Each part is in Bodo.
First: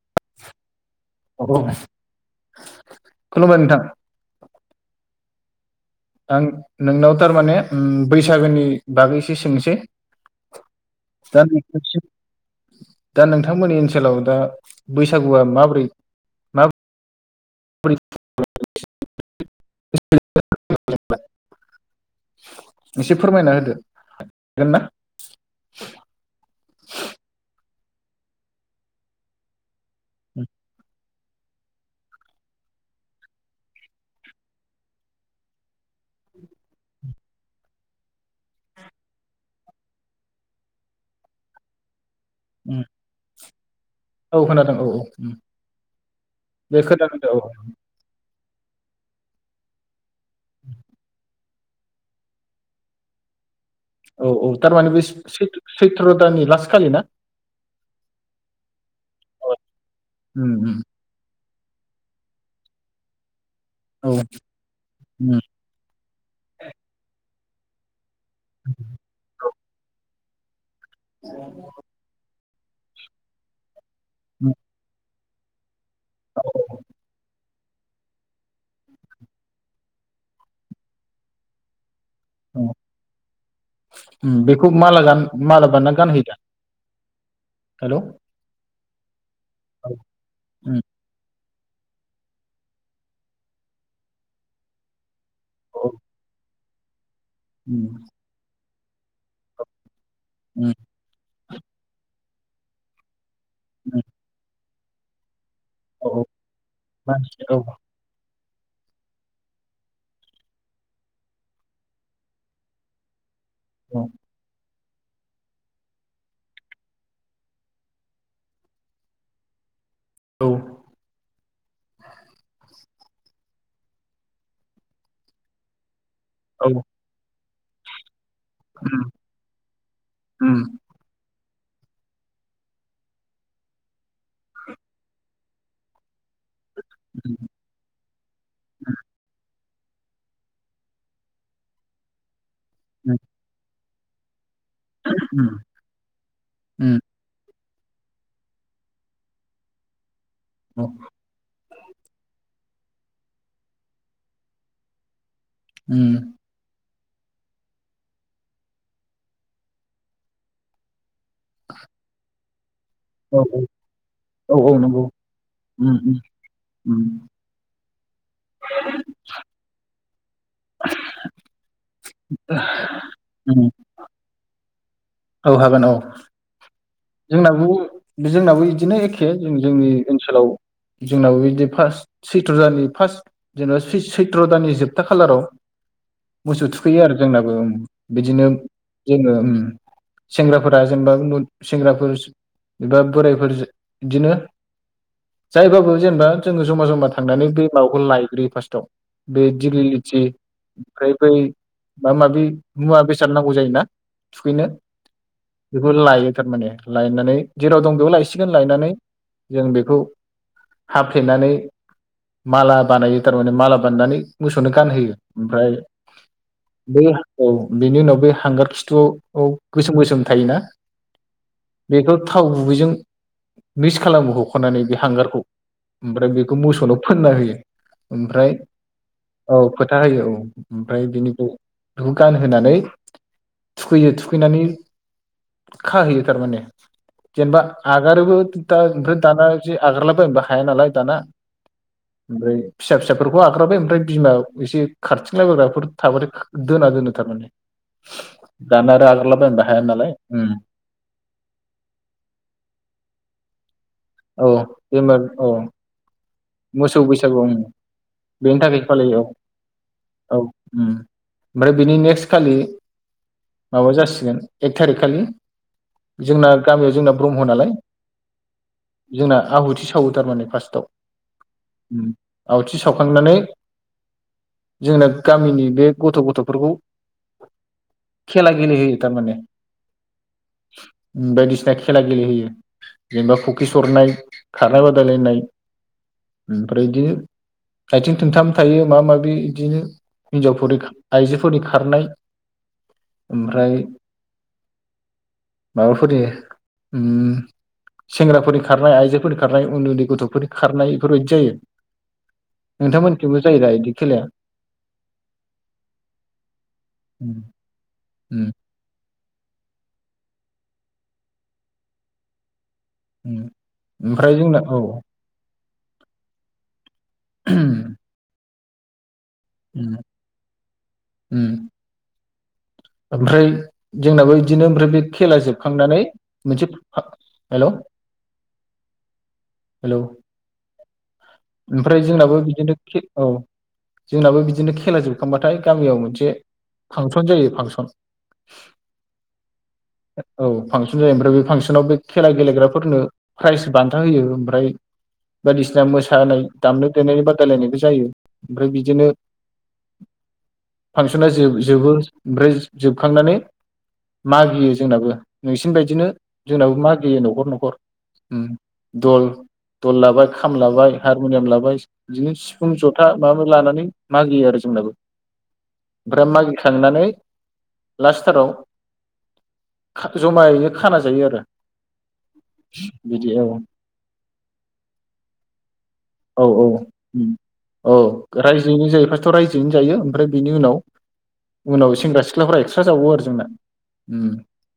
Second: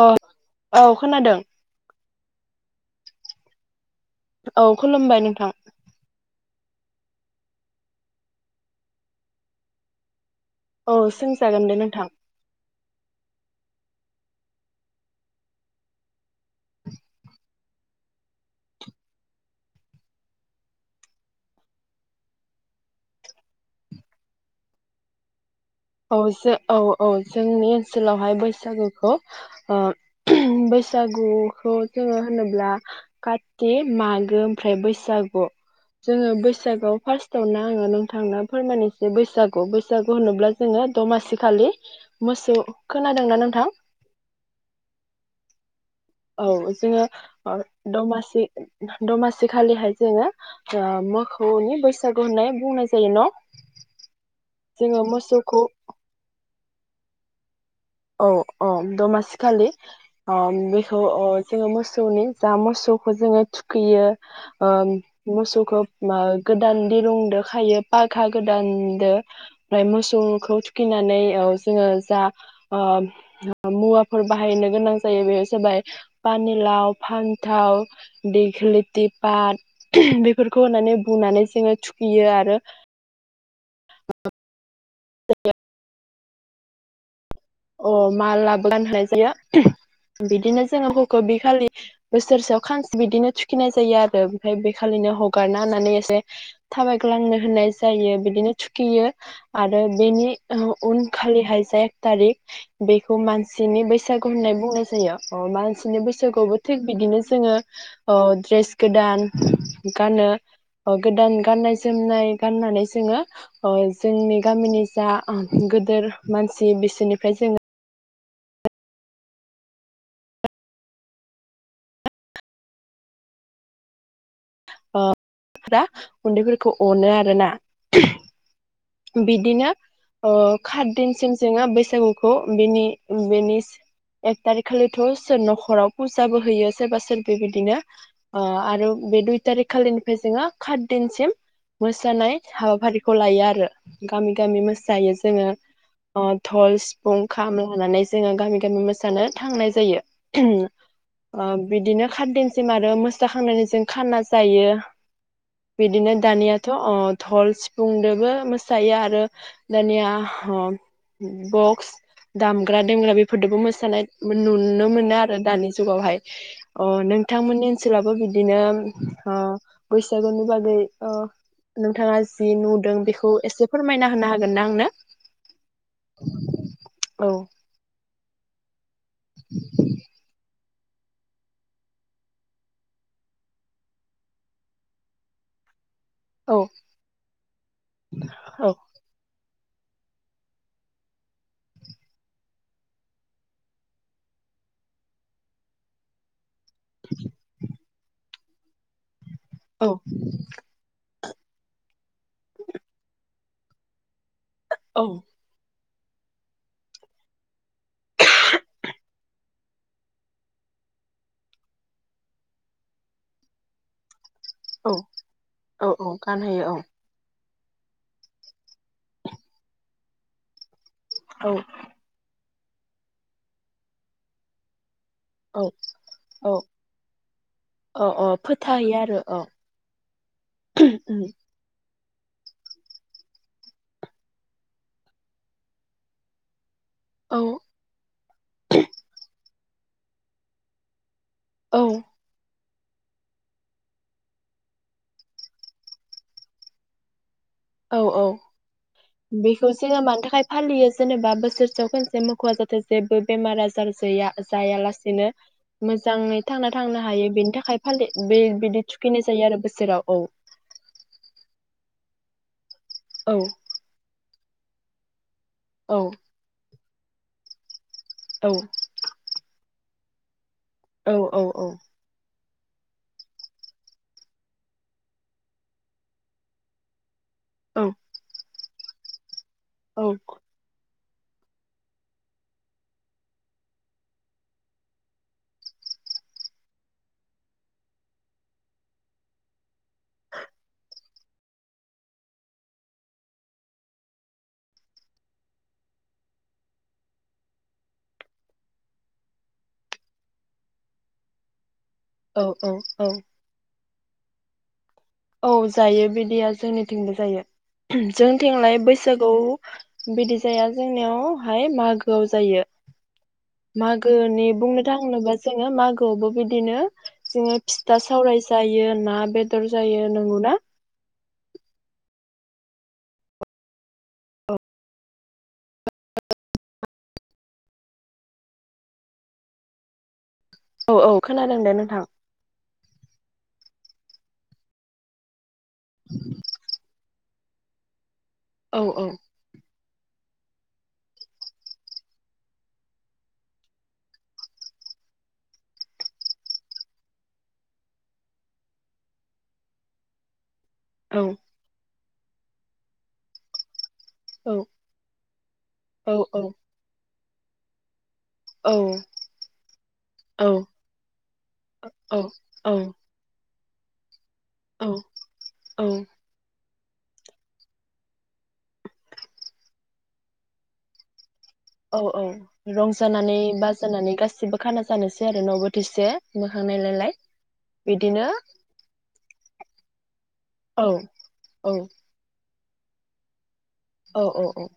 अ औ खोनादों औ औ खुलुमबाय नोंथां औ खुलुमबाय नोंथां थां आं नोंनाव थारमाने ओ बैसागोनि बागैसो एसे औ सोंसै दा सोंजागोन दे नोंथां [unintelligible] नोंथांमोननि ओनसोलाव दा बैसागुआ माबोरै मा [unintelligible] [unintelligible] एसे फोरमायना होदो हागोन ना औ एसे औ औ जोंनि ओनसोलावहाय बैसागुखौ [unintelligible] बैसाग गुखौ जोङो होनोब्ला काति मागो ओमफ्राय बैसागु जोङो बैसागुआव फार्स्टआवनो आङो नोंथांनो फोरमानिसै बैसागु बैसागु होनोब्ला जोङो दमासि खालि मोसौ खोनादों ना नोंथां औ खोनादों औ औ उम औ जोङो ओ दमासि दमासि खालिहाय जोङो ओ मोखौनि बैसागु होननाय बुंनाय जायो न औ औ थारमाने जोङो बे मोसौखौ सैथ्र दानि लास्त खालि ना औ औ दमासि खालि ओ उम उम बेखौ ओ जोङो मोसौनि जा मोसौखौ जोङो थु खैयो औ ओ उम मोसौखौ मा गोदान दिरुंदो खायो बा खा गोदानदो ओमफ्राय मोसौ खौ थु खैनानै औ जोङो जा ओ मुवा फोर उम बाहायनो गोनां जा जायो बेयो जाबाय पानि लाव फान थाव दैगोलथि पात [unintelligible] बेफोरखौ होननानै बुनानै जोङो थु खैयो आरो उम्म बेखौ माला गान माला बानना गानहोयो दा अ हेलौ मालाबो गान हो जायो औ [unintelligible] बिदिनो उम जोङो [unintelligible] बि खालि बोसोरसेयाव खांस बिदिनो थुखिनाय जायो आरो ओमफ्राय बेखालिनो ह हगारना औ होनानै एसे थाबाय ग्लांनो होननाय उम जायो बिदिनो थुखियो आरो बेनि ओ उम उन खालिहाय से थारिख बेखौ मानसि सिनि उम बैसागु होननाय बुंनाय जायो ओ मानसिनि औ औ बैसागुआवबो थिग बिदिनो मानसि जोंङो औ ओ द्रेस गोदान गानो गोदान गाननाय जोमनाय गाननानै जोंङो अ जोंनि गामिनि जा गोदोर मानसि बिसोरनि फ्राय जोंङो औ ओ [unintelligible] औ उन्दैफोरखौ अनो आरो ना उम [inaudible] बिदिनो उम खात दिनसिम जोंहा बैसागुखौ बेनि बेनि एक तारिख खालिथ न'खराव फुजाबो होयो। सोरबा सोरबि उम बेदिनो आरो बे दुइ थारिख खालिनिफ्राय जोंङो खात दिनसिम मोसानाय हाबाफारिखौ उम लायो आरो गामि गामि मोसायो जोङो धल उम सिफुं खाम लानानै जोङो गामि गामि मोसानो थांनाय जायो। उम ओ बिदिनो खाददिन सिम आरो मोसाखांनानै जों खाना जायो। बिदिनो उम दानियाथ अ धल सिफुंदोबो मो सायो आरो दानिया ह बक्स दाम ग्रा दोमग्रा औ बेफोरजोंबो मोसानाय औ औ नुनो नंगौ मोनो आरो दानि उम जुगावहाय उम अ उम नोंथांमोननि सोलाबो बिदि दिनो ओ‌ सागुनि बागै ओ नोंथा थाङा जि नुदों बेखौ उम एसे फोरमायना होनो हागोन ना आंनो औ हागोन औ। औ जोंनाबो जोंनाबो इद दिनो एखे जों जोंनि ओनसोलाव जोंनाबो बिदि फार्स्ट सैथ्र दाननि फार्स्ट जेनेबा सैथ्र दाननि जोबथा खालाराव औ मोसौ थुखैयो आरो जोंनाबो उम बिदिनो औ जोङो। उम सेंग्राफोरा जेनेबा सेंग्राफोर एबा बोरायफोर इदिनो जायबाबो जेनेबा जोङो जमा जमा थांनानै बे माबाखौ लायग्रोयो फार्स्टआव। बे औ दिलिलिथि ओमफ्राय बै मा माबि मुवा बेसाद। नांगौ जायोना थुखैनो। औ बेखौ लाय थारमाने लायनानै जेराव दं बेयाव लायसिगोन लायनानै जों बेखौ हाफ्लेनानै माला बानायो थारमाने माला बानायनानै मोसौनो औ गानहोयो ओमफ्राय औ औ गानहोयो औ बै हा औ बेनि उनाव बे हांगार खिथुआव औ गोसोम गोसोम थायोना। औ बेखौ था थाव गुबैजों मिस खालामो हखनानै बे थांगारखौ औ ओमफ्राय औ बेखौ मोसौनाव फोनना होयो औ औ ओमफ्राय फोथायो आरो औ फोथा होयो औ ओमफ्राय औ बिनिखौ बेखौ गानहोनानै थुखैयो थुखैनानै खहैयो थार माने जेनबा आगारोबो दा ओफ्राय दाना बिदि आगारलाबायबा हाया नालाय दाना औ ओमफ्राय फिसा फिसाफोरखौ आग्राबाय ओमफ्राय बिमा एसे खारथिंलायबायग्राफोर थाबाथाय दोना दोनो थारमान औ औ दाना रागालाबायनोबो बेखौ हाया जोङो नालाय मानि थाखाय फालियो जेनेबा बोसोरसेयाव खनसे मोखर जाथों जेबो बेमार आजार जे औ बेमार जायालासेनो औ मोजाङै थांना मोसौ थांनो हायो बैसागु उम बेनि थाखाय फालि बे बेनि थाखाय बिदि फालियो थुखैनाय जायो आरो बोसोराव औ ओमफ्राय बिनि नेक्स्ट खालि औ माबा जासिगोन एक थारिख खालि जोंना गामियाव जोंना ब्रह्म नालाय औ जोंना आहुथि औ थारमाने फार्स्टआव औ औ औ आवथि सावखांनानै जोंना गामिनि बे गथ गथफोरखौ औ खेला गेले होयो थारमाने औ बायदिसिना खेला गेलेहोयो जेनेबा फुखि सरनाय खारनाय बादायलायनाय ओमफ्राय दि आथिं थोंथाम थायो माबा माबि दिनो हिनजावफोरदि आइजोफोरनि खारनाय ओमफ्राय माबाफोरनि सेंग्राफोरनि खारनाय आइजोफोरनि खारनाय उन्दै उन्दै गथफोर खारनाय बेफोरबायदि जायो औ औ औ नोंथांमोनखबो जायो दा बिदि खेलाया औ जायो बिदिया जोंनिथिंबो उम जायो उम जोंथिंलाय बैसागु बिदि जाया जोंनियावहाय मागोआव जायो उम ओमफ्राय मागोनि जोंना औ बुंनो थांनोबा जों ङो मागोआवबो बिदिनो जोङो फिथा उम सावराय जायो ना बेदर जायो नोंगौ ना? उम। ओमफ्राय जोंनाबो बिदिनो ओमफ्राय बे खेला जोबखांनानै मोनसे हेल' हेल' औ औ खोनादों दे नोंथां ओमफ्राय जोंनाबो बिदिनो औ जोंनाबो बिदिनो खेला जोबखांबाथाय गामियाव मोनसे फाक खनजायो फांस अ। औ औ। औ फांसन जायो ओमफ्राय बे फांसनाव बे खेला गेलेग्राफोरनो फ्राइस बान्था होयो ओमफ्राय बायदिसिना मोसानाय दामनाय देनाय बादायलायनायबो जायो ओमफ्राय बिदिनो औ फांसना जो-जोबो [unintelligible] जोबखांनानै औ मागियो जोंनाबो नोंसिनि बायदिनो औ औ जोंनाबो मागियो नाव खर न'खर उम औ दल दल लाबाय औ खाम लाबाय हारमनियाम लाबाय औ दिनो सिफुं जथा माबा लानानै मागियो आरो जोंनाबो औ ओमफ्राय मागि खांनानै लास्टथाराव खा जमायैनो खाना जायो आरो औ औ बिदि रंजानानै औ बाजानानै गासिबो खाना जानोसै आरो न' बोथिसे औ मोखां औ नायलायलाय बिदिनो थ रायजोनो जायो ओमफ्राय बिनि उनाव औ औ उनाव सेंग्रा सिख ख्लाफ्रा एक्सट्रा जावो आरो जोंना। औ उम। औ औ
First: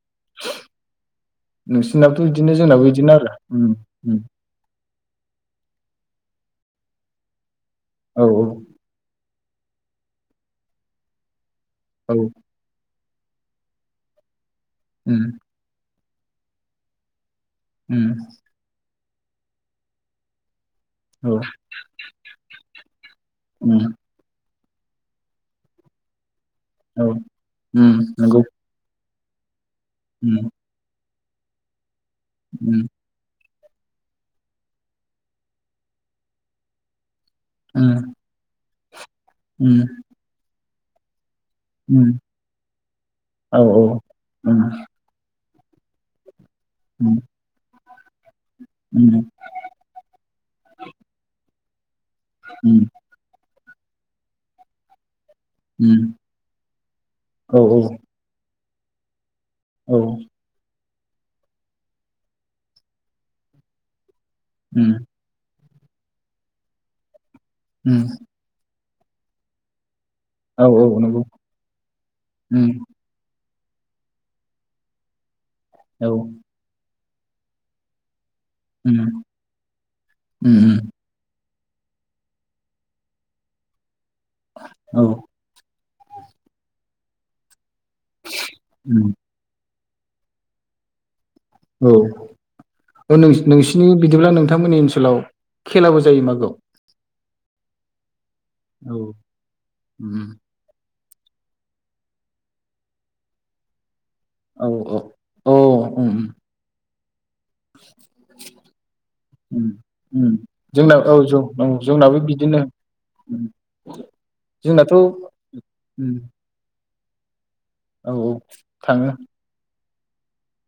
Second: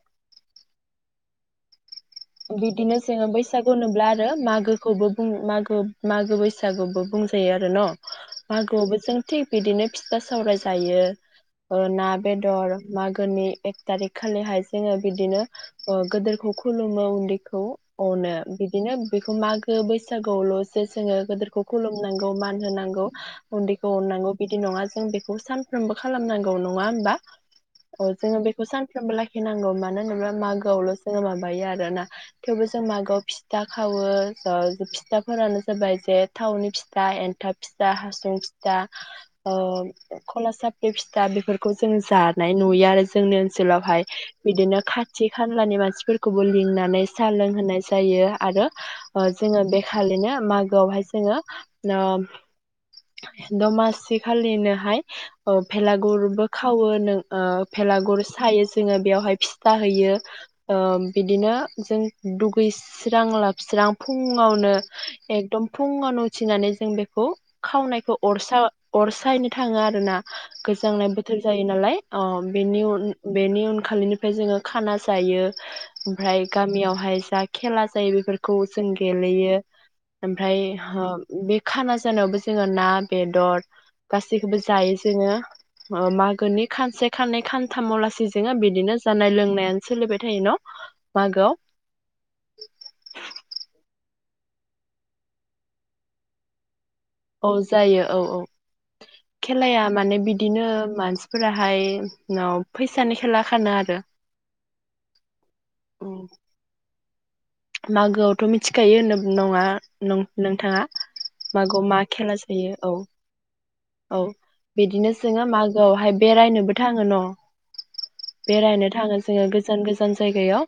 नोंस बिदिनो जोङो बैसागु नुब्ला उम आरो मागोखौबो मागो मागो बैसागुबो बुंजायो आरो न औ मागोआवबो जों थि बिदिनो फिथा सावराय जायो ओ ना, औ बेदर मागोनि एक तारिक खालिहाय जोङो उम बिदिनो ओ गोदोरखौ खुलुम मो उन्दै खौ उम अनो बिदिनो बेखौ मागो बैसागोआवल' जे जोङो औ गोदोरखौ खुलुमनांगौ मान होनांगौ उन्दैखौ उम अननांगौ। बिदि नङा जों बेखौ सानफ्रोमबो खालामनांगौ नङा औ होनबा उम औ जोङो नंगौ बेखौ सान बो लाखिनांगौ मा मानो होनोब्ला उम मागोआवल [unintelligible] [unintelligible] थेवबो जों उम मागोआव फि फिथा खावो ज फिथाफोरानो जाबाय जे थावनि फिथा एन फिथा फिसा उम हासुं दा अ उम खलासा बे फिथा बेफोरखौ जों उम जानाय नुयो आरो जोंनि औ औ ओनसोलावहाय उम बिदिनो खाथि खानलानि मानसिफोरखौ लिंनानै उम साह लोंहोनाय जायो। आरो उम जोङो बेखालिनो मागोआवहाय जोङो न उम दमासि खालिनोहाय उम भेलागुरबो खावो नों ओ औ भेलागुर सायो जोङो बेयावहाय फिथा औ होयो बिदिनो जों दुगैस्रां लोबस्रां फुङावनो उम एकदम फुंआवनो उथिनानै जों बेखौ उम खावनायखौ अरसा अरसायैनो थाङो आरो ना औ औ गोजांनाय नंगौ बोथोर जायो नालाय उम बेनि उन बेनि उनखालिनिफ्राय जोङो खाना जायो औ ओमफ्राय उम गामियावहाय सा खेला जायो बेफोरफोरखौ खौ जों गेलेयो उम ओमफ्राय उम बे खाना जानावबो जोङो ना बेदर गासैखौबो जायो औ जोङो। ओ मागोनि खानसे खानै खान थामावलासि जोङो बिदिनो उम जानाय लोंनायानो सोलिबाय थायो न? मागोआव औ ओ बिदिब्ला नोंथांमोननि ओनसोलाव औ जायो औ औ। औ खेलाया मान उम फोरा औ औ औ उम उम। मागोआवथ' मिथिखायो होननो बुं नङा उम नों उम नों थाङो जोंना औ ज औ जोंनाबो बिदिनो जोंनाथ' उम न बेरायनो औ औ थाङो जोङो गोजान गोज जान जायगायाव।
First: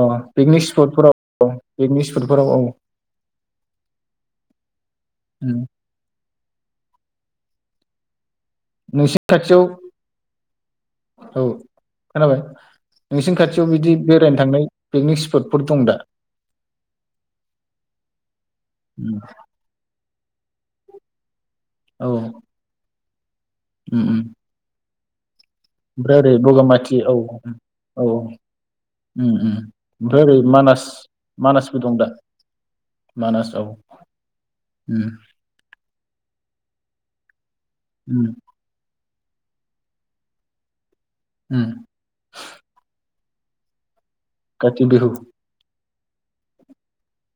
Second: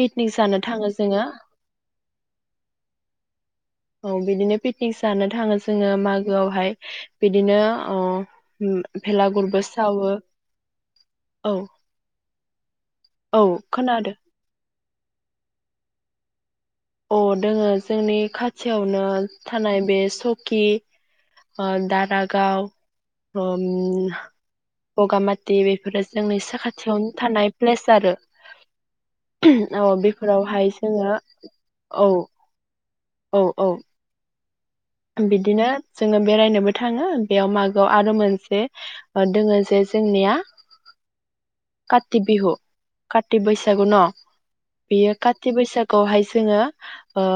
अ जानो पिकनिक थाङो स्पटफोराव जोङो औ पिकनिक स्पटफोराव औ। औ बिदिनो पिकनिक जानो थाङो उम जोङो मागोआवहाय बिदिनो अह। नोंसिनि खाथियाव औ खोनाबाय नोंसिनि औ खाथियाव बिदि खोनादों बेरायनो थांनाय पिकनिक स्पटफोर दं दा? अ दोङो जोंनि खाथियावनो थानाय बे सक खि आ औ दारागाव ओम। उम बगा माथ दिरिफोरा ओमफ्राय ओरै जोंनि बगामाथि साखाथियावनो औ थानाय प्लेस औ आरो उम उम [unintelligible] औ। फुदुंदा मानास औ। बिदिनो जोङो बेरायनोबो थाङो बेयाव मा आव आरो उम मोनसे ओ दोङो जे जोंनिया उम काति बिहु काति बैसागु न? काति बिहु बेयो काति बैसाख खौहाय जोङो ओ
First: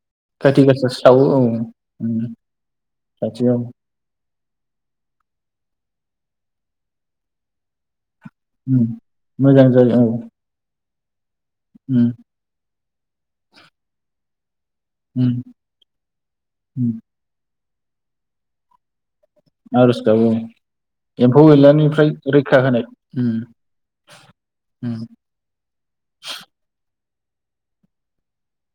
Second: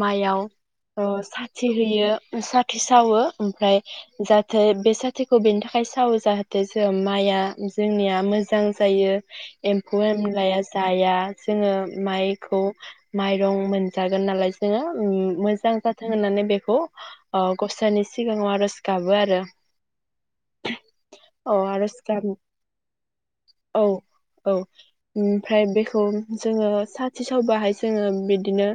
माइयाव काति गासा ओ सावो औ साथि उम होयो साथि सावो खाथियाव ओमफ्राय जा थाय बे साथिखौ बेनि थाखाय सावो जाहाथे जो माइआ जोंनिया मोजां उम जायो मोजां जायो एम्फौ औ एनलाया जाया जोङो उम माइखौ माइरं मोनजागोन नालाय जोङो ओम उम मोजां जाथों होननानै बेखौ उम ओ गसाइनि सिगाङाव आर'ज गाबो आरो। आर'ज गाबोमोन एम्फौ अ आर'ज एनलानिफ्राय गाब रैखा होनाय ओम औ औ ओम। ओमफ्राय बेखौ जोङो साथि सावबाहाय जोङो बिदिनो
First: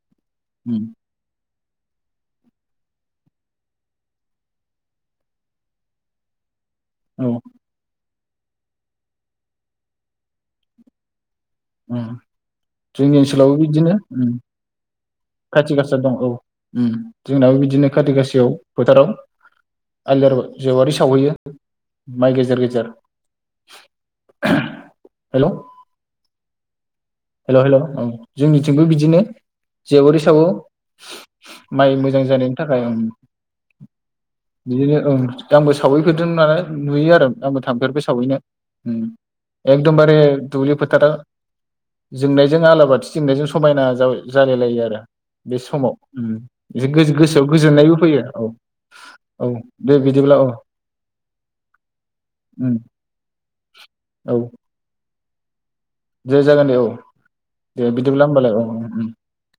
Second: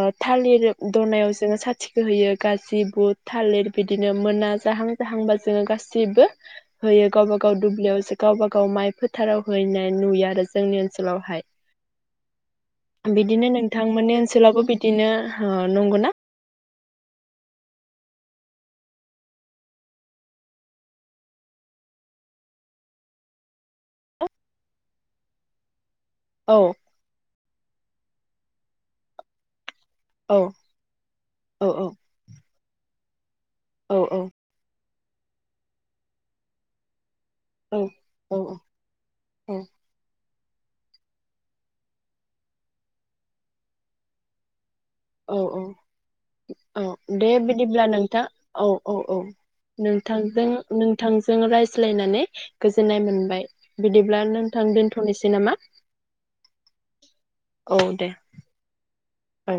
ओ थालिर उम दनायाव जोङो सा थिखो होयो गाजि बुट थालिर बिदिनो मोना जाहां-जाहांबा जोङो गासिबो होयो गावबा औ गाव दुब्लियाव जो गावबा गाव माइ फोथाराव हैनाय नुयो आरो जोंनि ओनसोलावहाय। उम जोंनि ओनसोलावबो बिदिनो नोंथांमोननि उम। ओनसोलावबो बिदिनो ओ खाथि गासा नंगौना दं औ उम जोंनाबो बिदिनो काति गासायाव फोथाराव [unintelligible] जेवारि सावहैयो माइ गेजेर गेजेर हेलौ औ हेलौ हेलौ औ जोंनिथिंबो बिदिनो। जेवारि औ सावो औ औ माइ मोजां जानायनि थाखाय ओम औ औ बिदिनो ओं आंबो सावहैफेरदों नालाय नुयो आरो। आंबो औ थांफेरबाय सावहैनो उम औ एकदमबारे दुब्लिफोथारा जोंनायजों आलाबाथि जोंनायजों समायना जाव-जालाय लायो आरो। औ बे औ समाव उम औ एसे दे गोसोआव बिदिब्ला गोजोननायबो नोंथां फैयो औ औ औ दे बिदिब्ला नोंथांजों औ नोंथांजों रायज्लायनानै उम गोजोननाय मोनबाय बिदिब्ला औ नोंथां दोनथ'निसै नामा? दे जागोन दे औ दे बिदिब्ला होमबालाय औ औ। औ।